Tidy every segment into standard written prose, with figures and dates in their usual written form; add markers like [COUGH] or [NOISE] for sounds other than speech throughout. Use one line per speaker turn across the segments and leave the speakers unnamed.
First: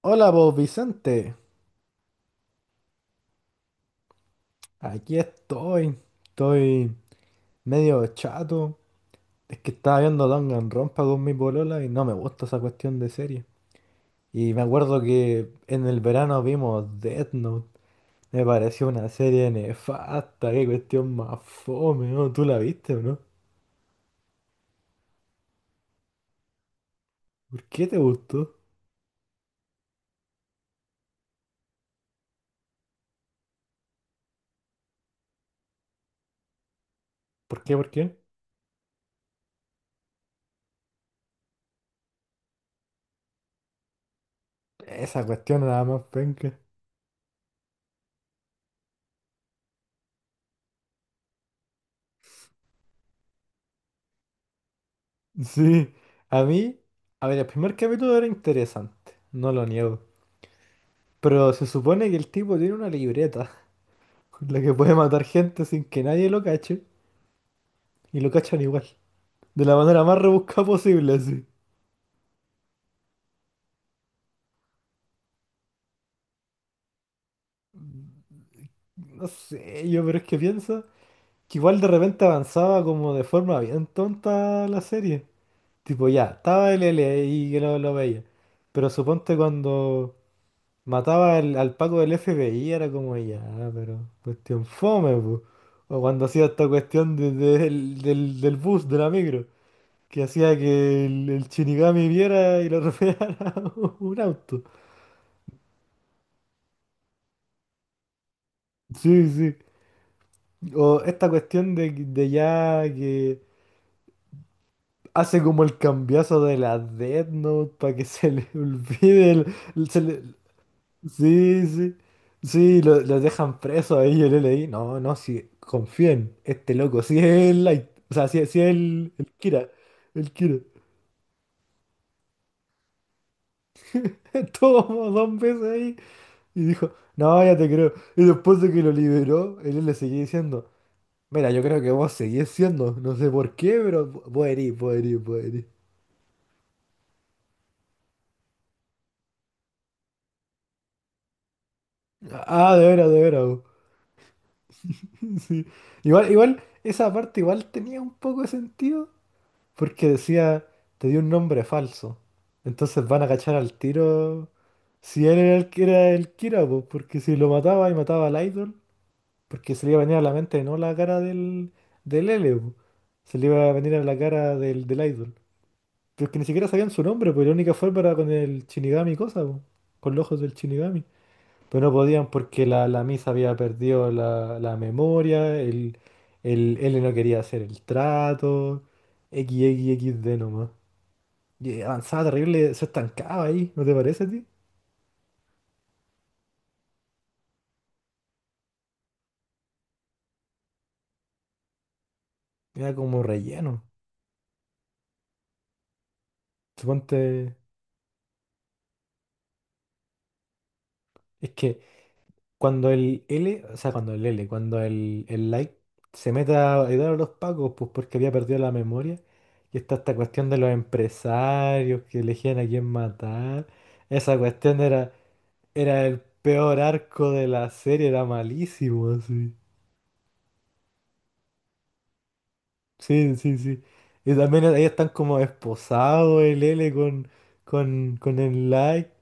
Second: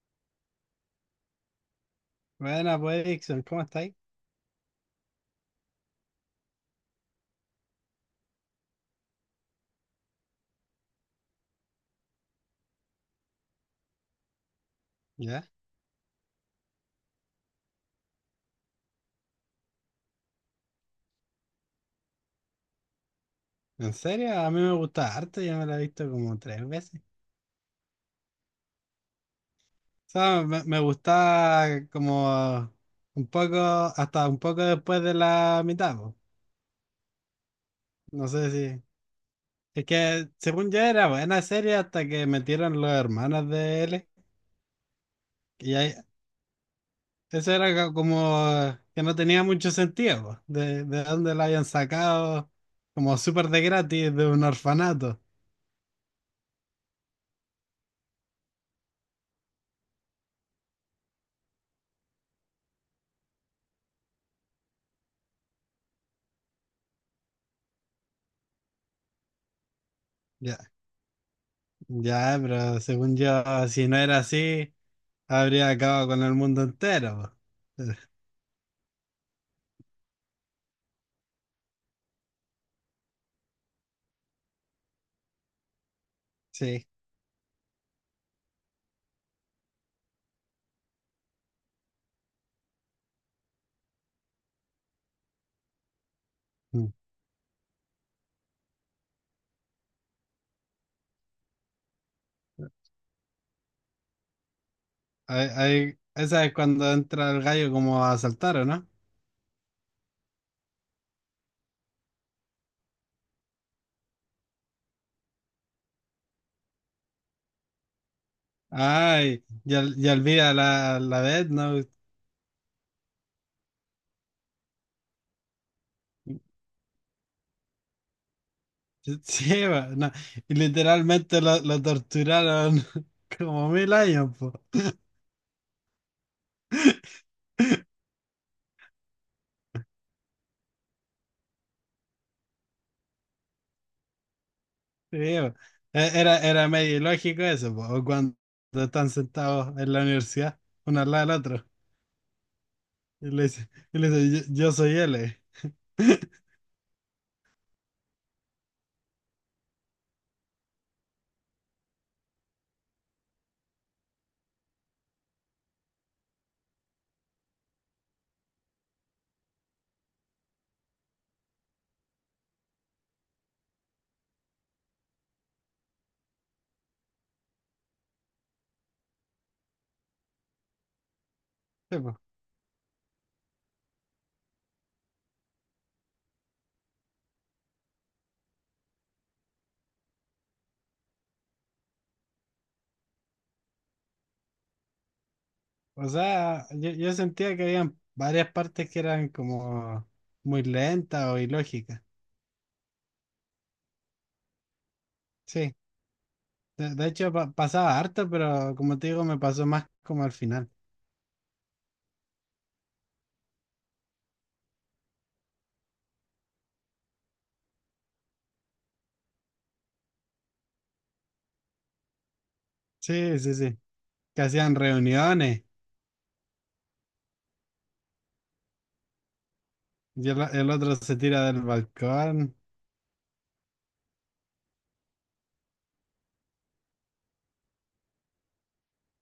Hola, vos Vicente.
Buena, pues, Dixon, ¿cómo estáis?
Aquí estoy. Estoy medio chato. Es que estaba viendo Danganronpa con mi polola y no me gusta esa cuestión de serie. Y me acuerdo
¿Ya?
que en el verano vimos Death Note. Me pareció una serie nefasta. Qué cuestión más fome, ¿no? ¿Tú la viste o no?
¿En serio? A mí me gusta harto, yo me la he visto como tres veces.
¿Por qué te gustó?
O sea, me gusta como un poco, hasta un poco después de la mitad, po.
¿Por qué? ¿Por qué?
No sé si... Es que, según yo, era buena serie hasta que metieron los hermanos de él.
Esa cuestión
Y
era la
ahí,
más penca. [LAUGHS]
eso era como que no tenía mucho sentido, po. De dónde lo habían sacado, como súper de gratis, de un orfanato.
Sí. A mí, a ver, el primer capítulo era interesante. No lo niego. Pero se supone que el tipo tiene una libreta con la que puede matar gente sin que nadie lo cache, y lo cachan igual, de la manera más
Ya,
rebuscada posible, así.
ya, pero según yo, si no era así... Habría acabado con el mundo entero, po.
No sé, yo, pero es que pienso que igual de repente avanzaba como de forma bien tonta la serie. Tipo, ya, estaba el
Sí.
L y que lo veía. Pero suponte cuando mataba al Paco del FBI, era como ya, pero cuestión fome, po. O cuando hacía esta
Mm.
cuestión del bus, de la micro, que hacía que el Shinigami viera y lo atropellara [LAUGHS] un auto.
Esa es cuando entra el gallo como a asaltar, ¿o no?
Sí, sí. O esta cuestión de ya que hace como el cambiazo de la Death Note para que se le [LAUGHS] olvide
Ay,
el,
ya,
el- se
ya
le-
olvida la vez,
sí,
¿no?
sí. Sí, lo dejan preso ahí, yo le leí. No, no, sí, confíen, este loco, sí es el Light, o sea, sí, sí es
[LAUGHS]
el
Sí,
Kira,
va, no.
el
Y
Kira.
literalmente lo torturaron [LAUGHS] como mil
[LAUGHS]
años, po.
Estuvo como dos veces ahí. Y dijo, no, ya te creo. Y después de que lo liberó, él le seguía diciendo, mira, yo creo que vos seguís siendo, no sé por qué, pero vos herís, vos
Sí,
herís, vos
va.
herís.
Era, era medio ilógico eso, po. O cuando están sentados en la universidad, uno al lado del otro,
Ah, de veras, de veras, vos.
y le dice, yo soy L.
[LAUGHS] Sí. Igual, igual, esa parte igual tenía un poco de sentido, porque decía, te dio un nombre falso. Entonces van a cachar al tiro si él era el que era el Kira, pues, porque si lo mataba y mataba al idol, porque se le iba a venir a la mente no la cara del, del L, po, se le iba a venir a la cara del, del idol. Pero es que ni siquiera sabían su nombre, pues la única forma era con el Shinigami y cosa, po, con los ojos del Shinigami. Pero no podían
[LAUGHS]
porque la Misa había perdido la memoria, el L no quería hacer el trato, XXXD nomás. Y avanzaba terrible, se estancaba ahí, ¿no te parece a ti?
O sea, yo sentía que habían varias partes que eran como muy lentas o ilógicas.
Era como relleno.
Sí, de
Suponte.
hecho pasaba harto, pero como te digo, me pasó más como al final.
Es que cuando el L, o sea, cuando el L, cuando el Like se meta a ayudar a los pacos, pues porque había perdido la memoria. Y está esta cuestión de los empresarios que elegían a quién
Sí, sí,
matar.
sí.
Esa
Que hacían
cuestión era,
reuniones
era el peor arco de la serie, era malísimo, así.
y el otro se tira del balcón
Sí, sí, sí. Y también ahí están como esposados el L con el Like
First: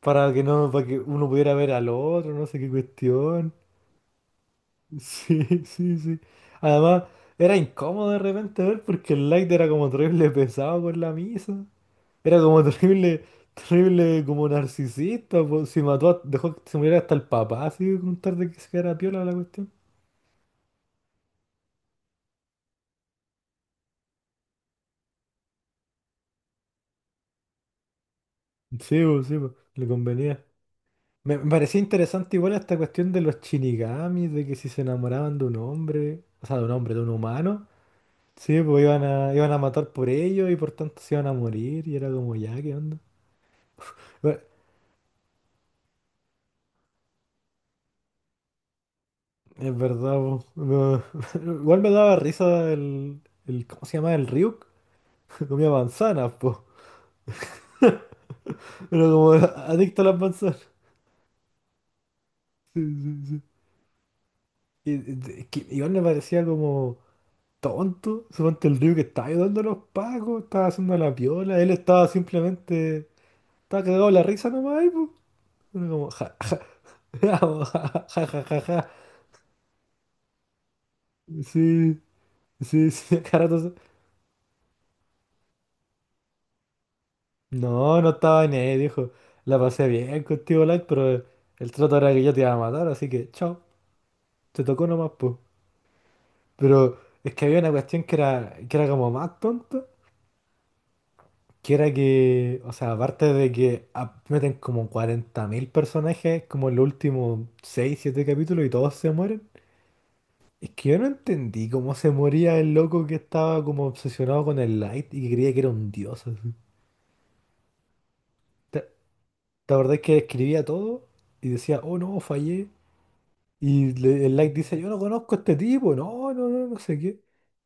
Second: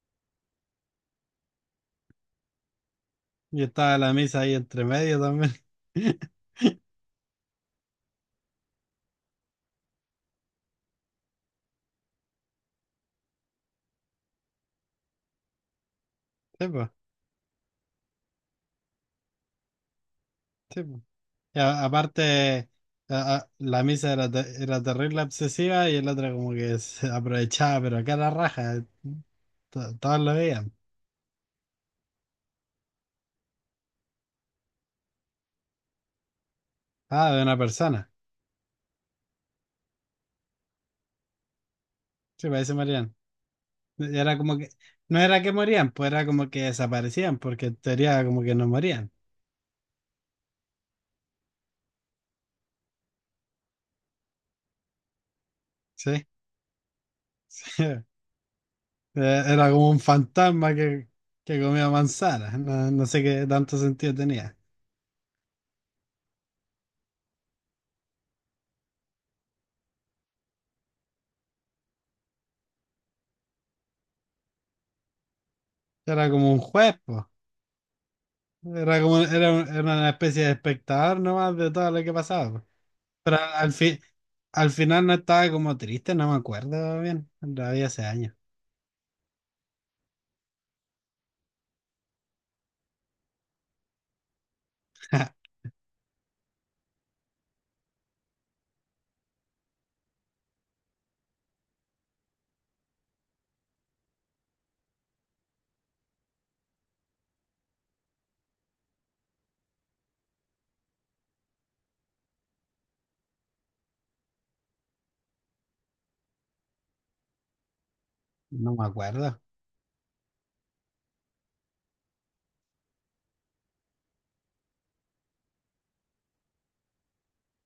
para que no, para que uno pudiera ver al otro, no sé qué cuestión.
y estaba la misa ahí entre
[LAUGHS]
medio
Sí,
también.
sí, sí.
[LAUGHS]
Además, era incómodo de repente ver porque el light era como terrible pesado con la misa. Era como [LAUGHS] terrible, terrible como narcisista, po. Si mató, dejó
Sí,
que se
pues,
muriera hasta el papá, así con tal de que se quedara piola la cuestión.
sí, po. Y aparte, la misa era, era terrible obsesiva y el otro como que se aprovechaba, pero acá la raja,
Sí, po, le
todos lo
convenía.
veían.
Me parecía interesante igual esta cuestión de los shinigamis, de que si se enamoraban de un hombre, o sea, de un hombre, de un
Ah, de una
humano,
persona.
sí, pues iban a, iban a matar por ellos y por tanto se iban a morir y era como
Sí,
ya, ¿qué
parece
onda?
morían. Era como que, no era que morían, pues era como que desaparecían, porque en teoría como que no morían.
Es verdad, po. No. [LAUGHS] Igual me daba risa el, el. ¿Cómo se llama? El Ryuk. [LAUGHS] Comía
Sí.
manzanas,
[LAUGHS]
po.
Sí.
Era como [LAUGHS]
Era como un
adicto a las manzanas.
fantasma que comía manzanas. No, no sé
[LAUGHS]
qué tanto sentido tenía.
Sí, sí, sí. Y es que igual me parecía como tonto. Suponte el Ryuk que estaba ayudando a los pacos, estaba haciendo la piola. Él estaba simplemente. Estaba cagado de la risa nomás, ahí, po. Era como.
Era
Ja, [LAUGHS]
como un juez, pues.
ja, ja, ja, ja, ja.
Era como, era, era una especie de espectador nomás de todo
Sí,
lo que pasaba, po.
sí, sí. [LAUGHS]
Pero
Cada
al
rato.
fin, Al final no estaba como triste, no me acuerdo bien. Lo vi
No,
hace
no
años.
estaba en él, dijo. La pasé bien contigo, Light, pero el trato era que yo te iba a matar, así que chao. Te tocó nomás, pues.
[LAUGHS]
Pero es que había una cuestión que era como más tonta, que era que, o sea, aparte de que meten como 40.000 personajes como en los últimos 6, 7 capítulos y todos se mueren, es que yo no entendí cómo se moría el loco que estaba como obsesionado con el Light y que creía que era un dios, así.
No
¿Te,
me acuerdo.
te acordás que escribía todo y decía, oh no, fallé? Y el like dice, yo no conozco a este tipo, no, no, no, no sé qué.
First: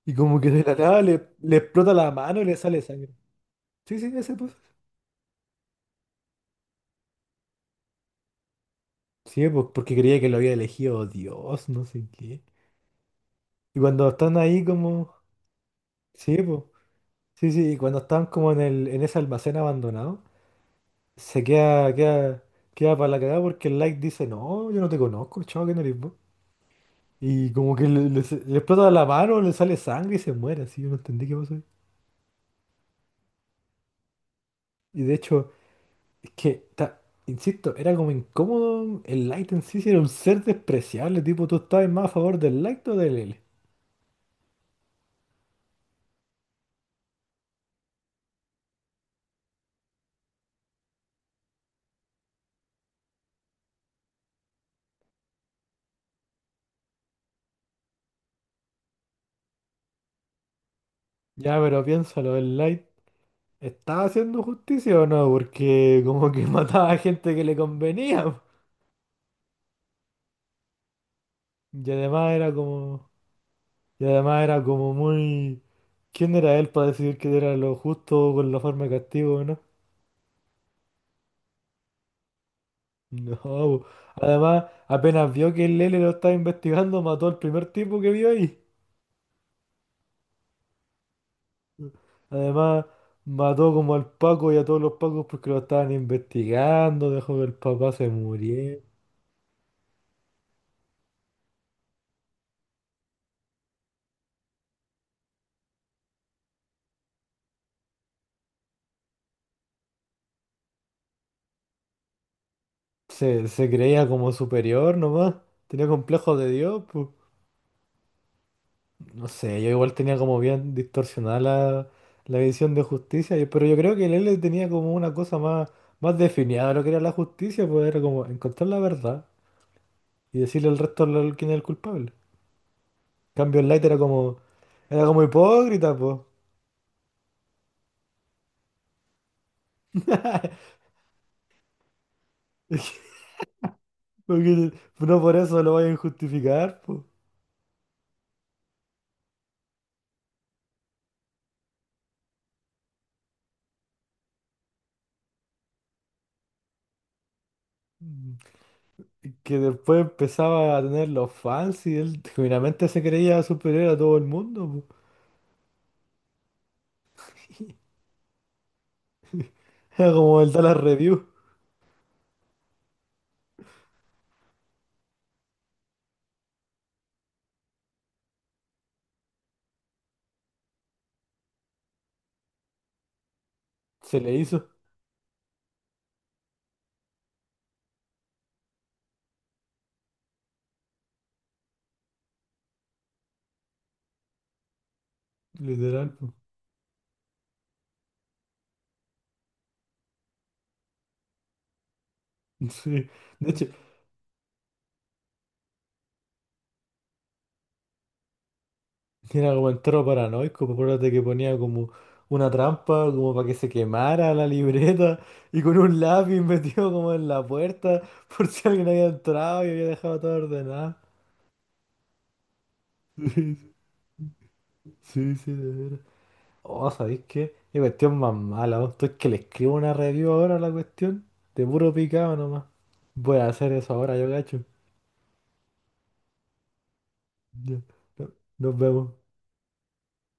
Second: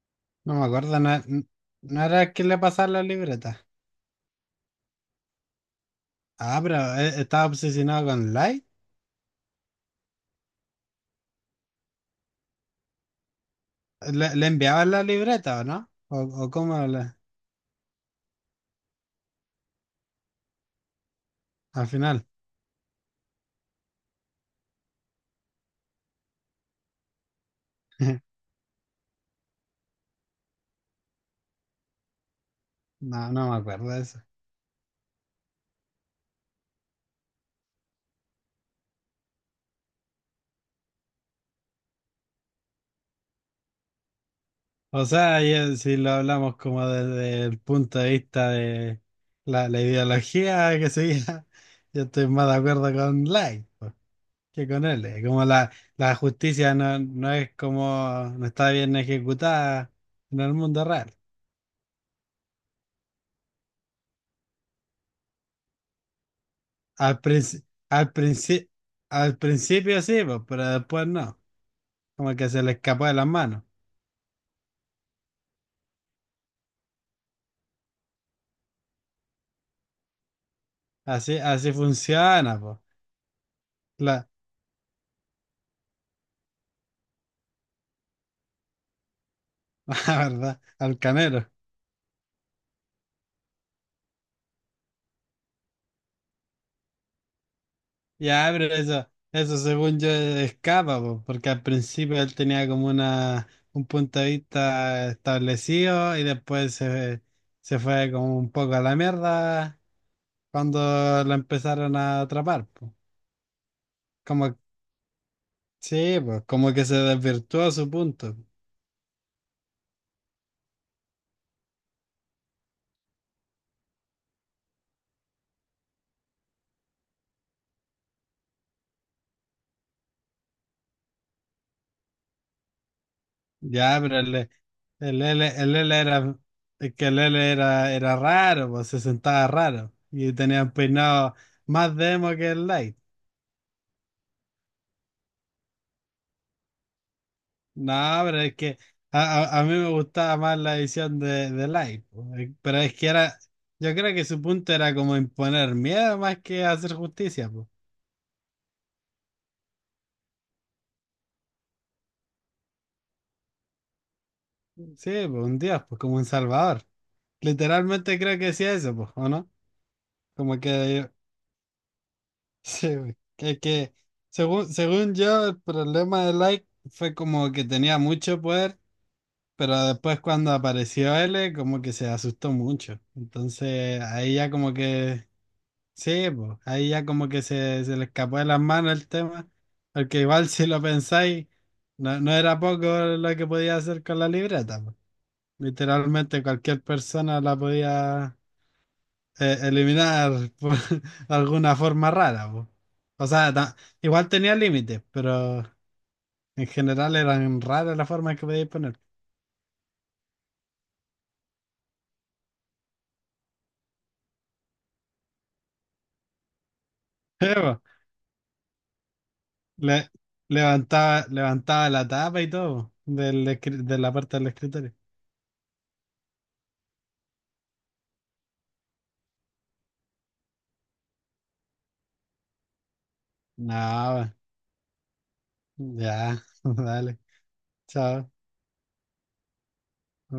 Y como que
No
de
me
la
acuerdo,
nada
no,
le explota
no
la
era
mano
que
y le
le
sale
pasaba la
sangre.
libreta.
Sí, sí, ese pues.
Ah, pero estaba obsesionado con Light.
Sí, pues porque creía que lo había elegido Dios, no sé qué. Y cuando
¿Le,
están
le
ahí
enviaban la
como...
libreta o no?
Sí,
O
pues.
cómo le-
Sí, sí, y cuando están como en el, en ese almacén abandonado, se
al
queda,
final?
queda, queda para la cagada porque el like dice, no, yo no te conozco, chavo, que no eres vos. Y como que le, le-
[LAUGHS]
le explota la mano, le sale sangre y se muere, así, yo no entendí qué pasó ahí.
No, no me acuerdo de eso.
Y de hecho... Es que, insisto, era como incómodo. El light en sí sí era un ser despreciable. Tipo, tú estabas más a favor del light o del L.
O sea, y, si lo hablamos como desde el punto de vista de la ideología que seguía, [LAUGHS] yo estoy más de acuerdo con Light, pues, que con él. Eh, como la justicia no, no es como, no está bien ejecutada en el mundo real.
Ya, pero piénsalo, el light estaba haciendo justicia o no, porque como que [LAUGHS] mataba a
Al,
gente que le
princi- al,
convenía.
princi- al principio sí, pues, pero después no.
Y además
Como que
era
se le escapó
como.
de las manos.
Y además era como muy. ¿Quién era él para decidir qué era lo justo con la forma de castigo o no?
Así, así funciona, pues.
No, po.
La,
Además, apenas vio que el L lo estaba investigando, mató al primer tipo que vio ahí.
[LAUGHS] la verdad, al canero.
Además, mató como al Paco y a todos los Pacos porque lo estaban investigando, dejó que el papá se
Ya, pero
muriera.
eso según yo escapa, pues, porque al principio él tenía como una, un punto de vista establecido y después se fue como un poco a la mierda cuando lo empezaron a atrapar, pues.
Se creía como
Como,
superior nomás, tenía
sí,
complejos
pues,
de
como
Dios,
que se
pues.
desvirtuó su punto.
No sé, yo igual tenía como bien distorsionada la visión de justicia, pero yo creo que el L tenía como una cosa más, más definida de lo que era la justicia, pues era como encontrar la verdad y decirle al resto quién es el culpable. En cambio, el Light
Ya, pero el,
era como
el, L- el
hipócrita,
L
pues.
era, es que el L era, era raro, pues se sentaba raro y tenía un
[LAUGHS]
peinado más demo que el Light.
Porque no por eso lo vayan a justificar, po.
No, pero es que a mí me gustaba más la edición de Light, pues. Eh, pero es que era, yo creo que su punto era como imponer miedo más que hacer justicia, pues.
Que después empezaba a tener los fans y él genuinamente se creía superior a todo el mundo, po.
Sí, pues un dios, pues como un salvador. Literalmente creo que decía eso, pues, ¿o no?
Era como el
Como
Dallas
que
Review.
sí, güey, que según, según yo, el problema de Like fue como que tenía mucho poder, pero después cuando apareció L, como que se asustó mucho. Entonces
Se le
ahí ya
hizo,
como que, sí, pues, ahí ya como que se le escapó de las manos el tema, porque igual [LAUGHS] si lo pensáis, no, no era poco lo que podía hacer con la libreta, pues.
literal, po.
Literalmente cualquier persona la podía, eliminar por [LAUGHS] alguna forma rara, po.
Sí.
O
De
sea,
hecho,
ta- igual tenía límites, pero en general eran raras las formas que podíais poner.
era como entero paranoico, po. Acuérdate que ponía como una trampa, como para que se quemara la libreta, y con un lápiz metido como en la
Sí, [LAUGHS] po.
puerta, [LAUGHS] por si alguien había entrado y había
Le-
dejado todo ordenado.
Levantaba, levantaba la tapa y todo del
[LAUGHS]
de la parte del escritorio.
Sí, sí, sí, de veras. Oh, ¿sabéis qué? Qué cuestión más mala, vos. Tú es que le escribo una review ahora a la cuestión. De puro picado nomás. Voy a hacer eso ahora, yo
No,
gacho.
ya, [LAUGHS] dale,
Ya,
chao.
no- nos vemos.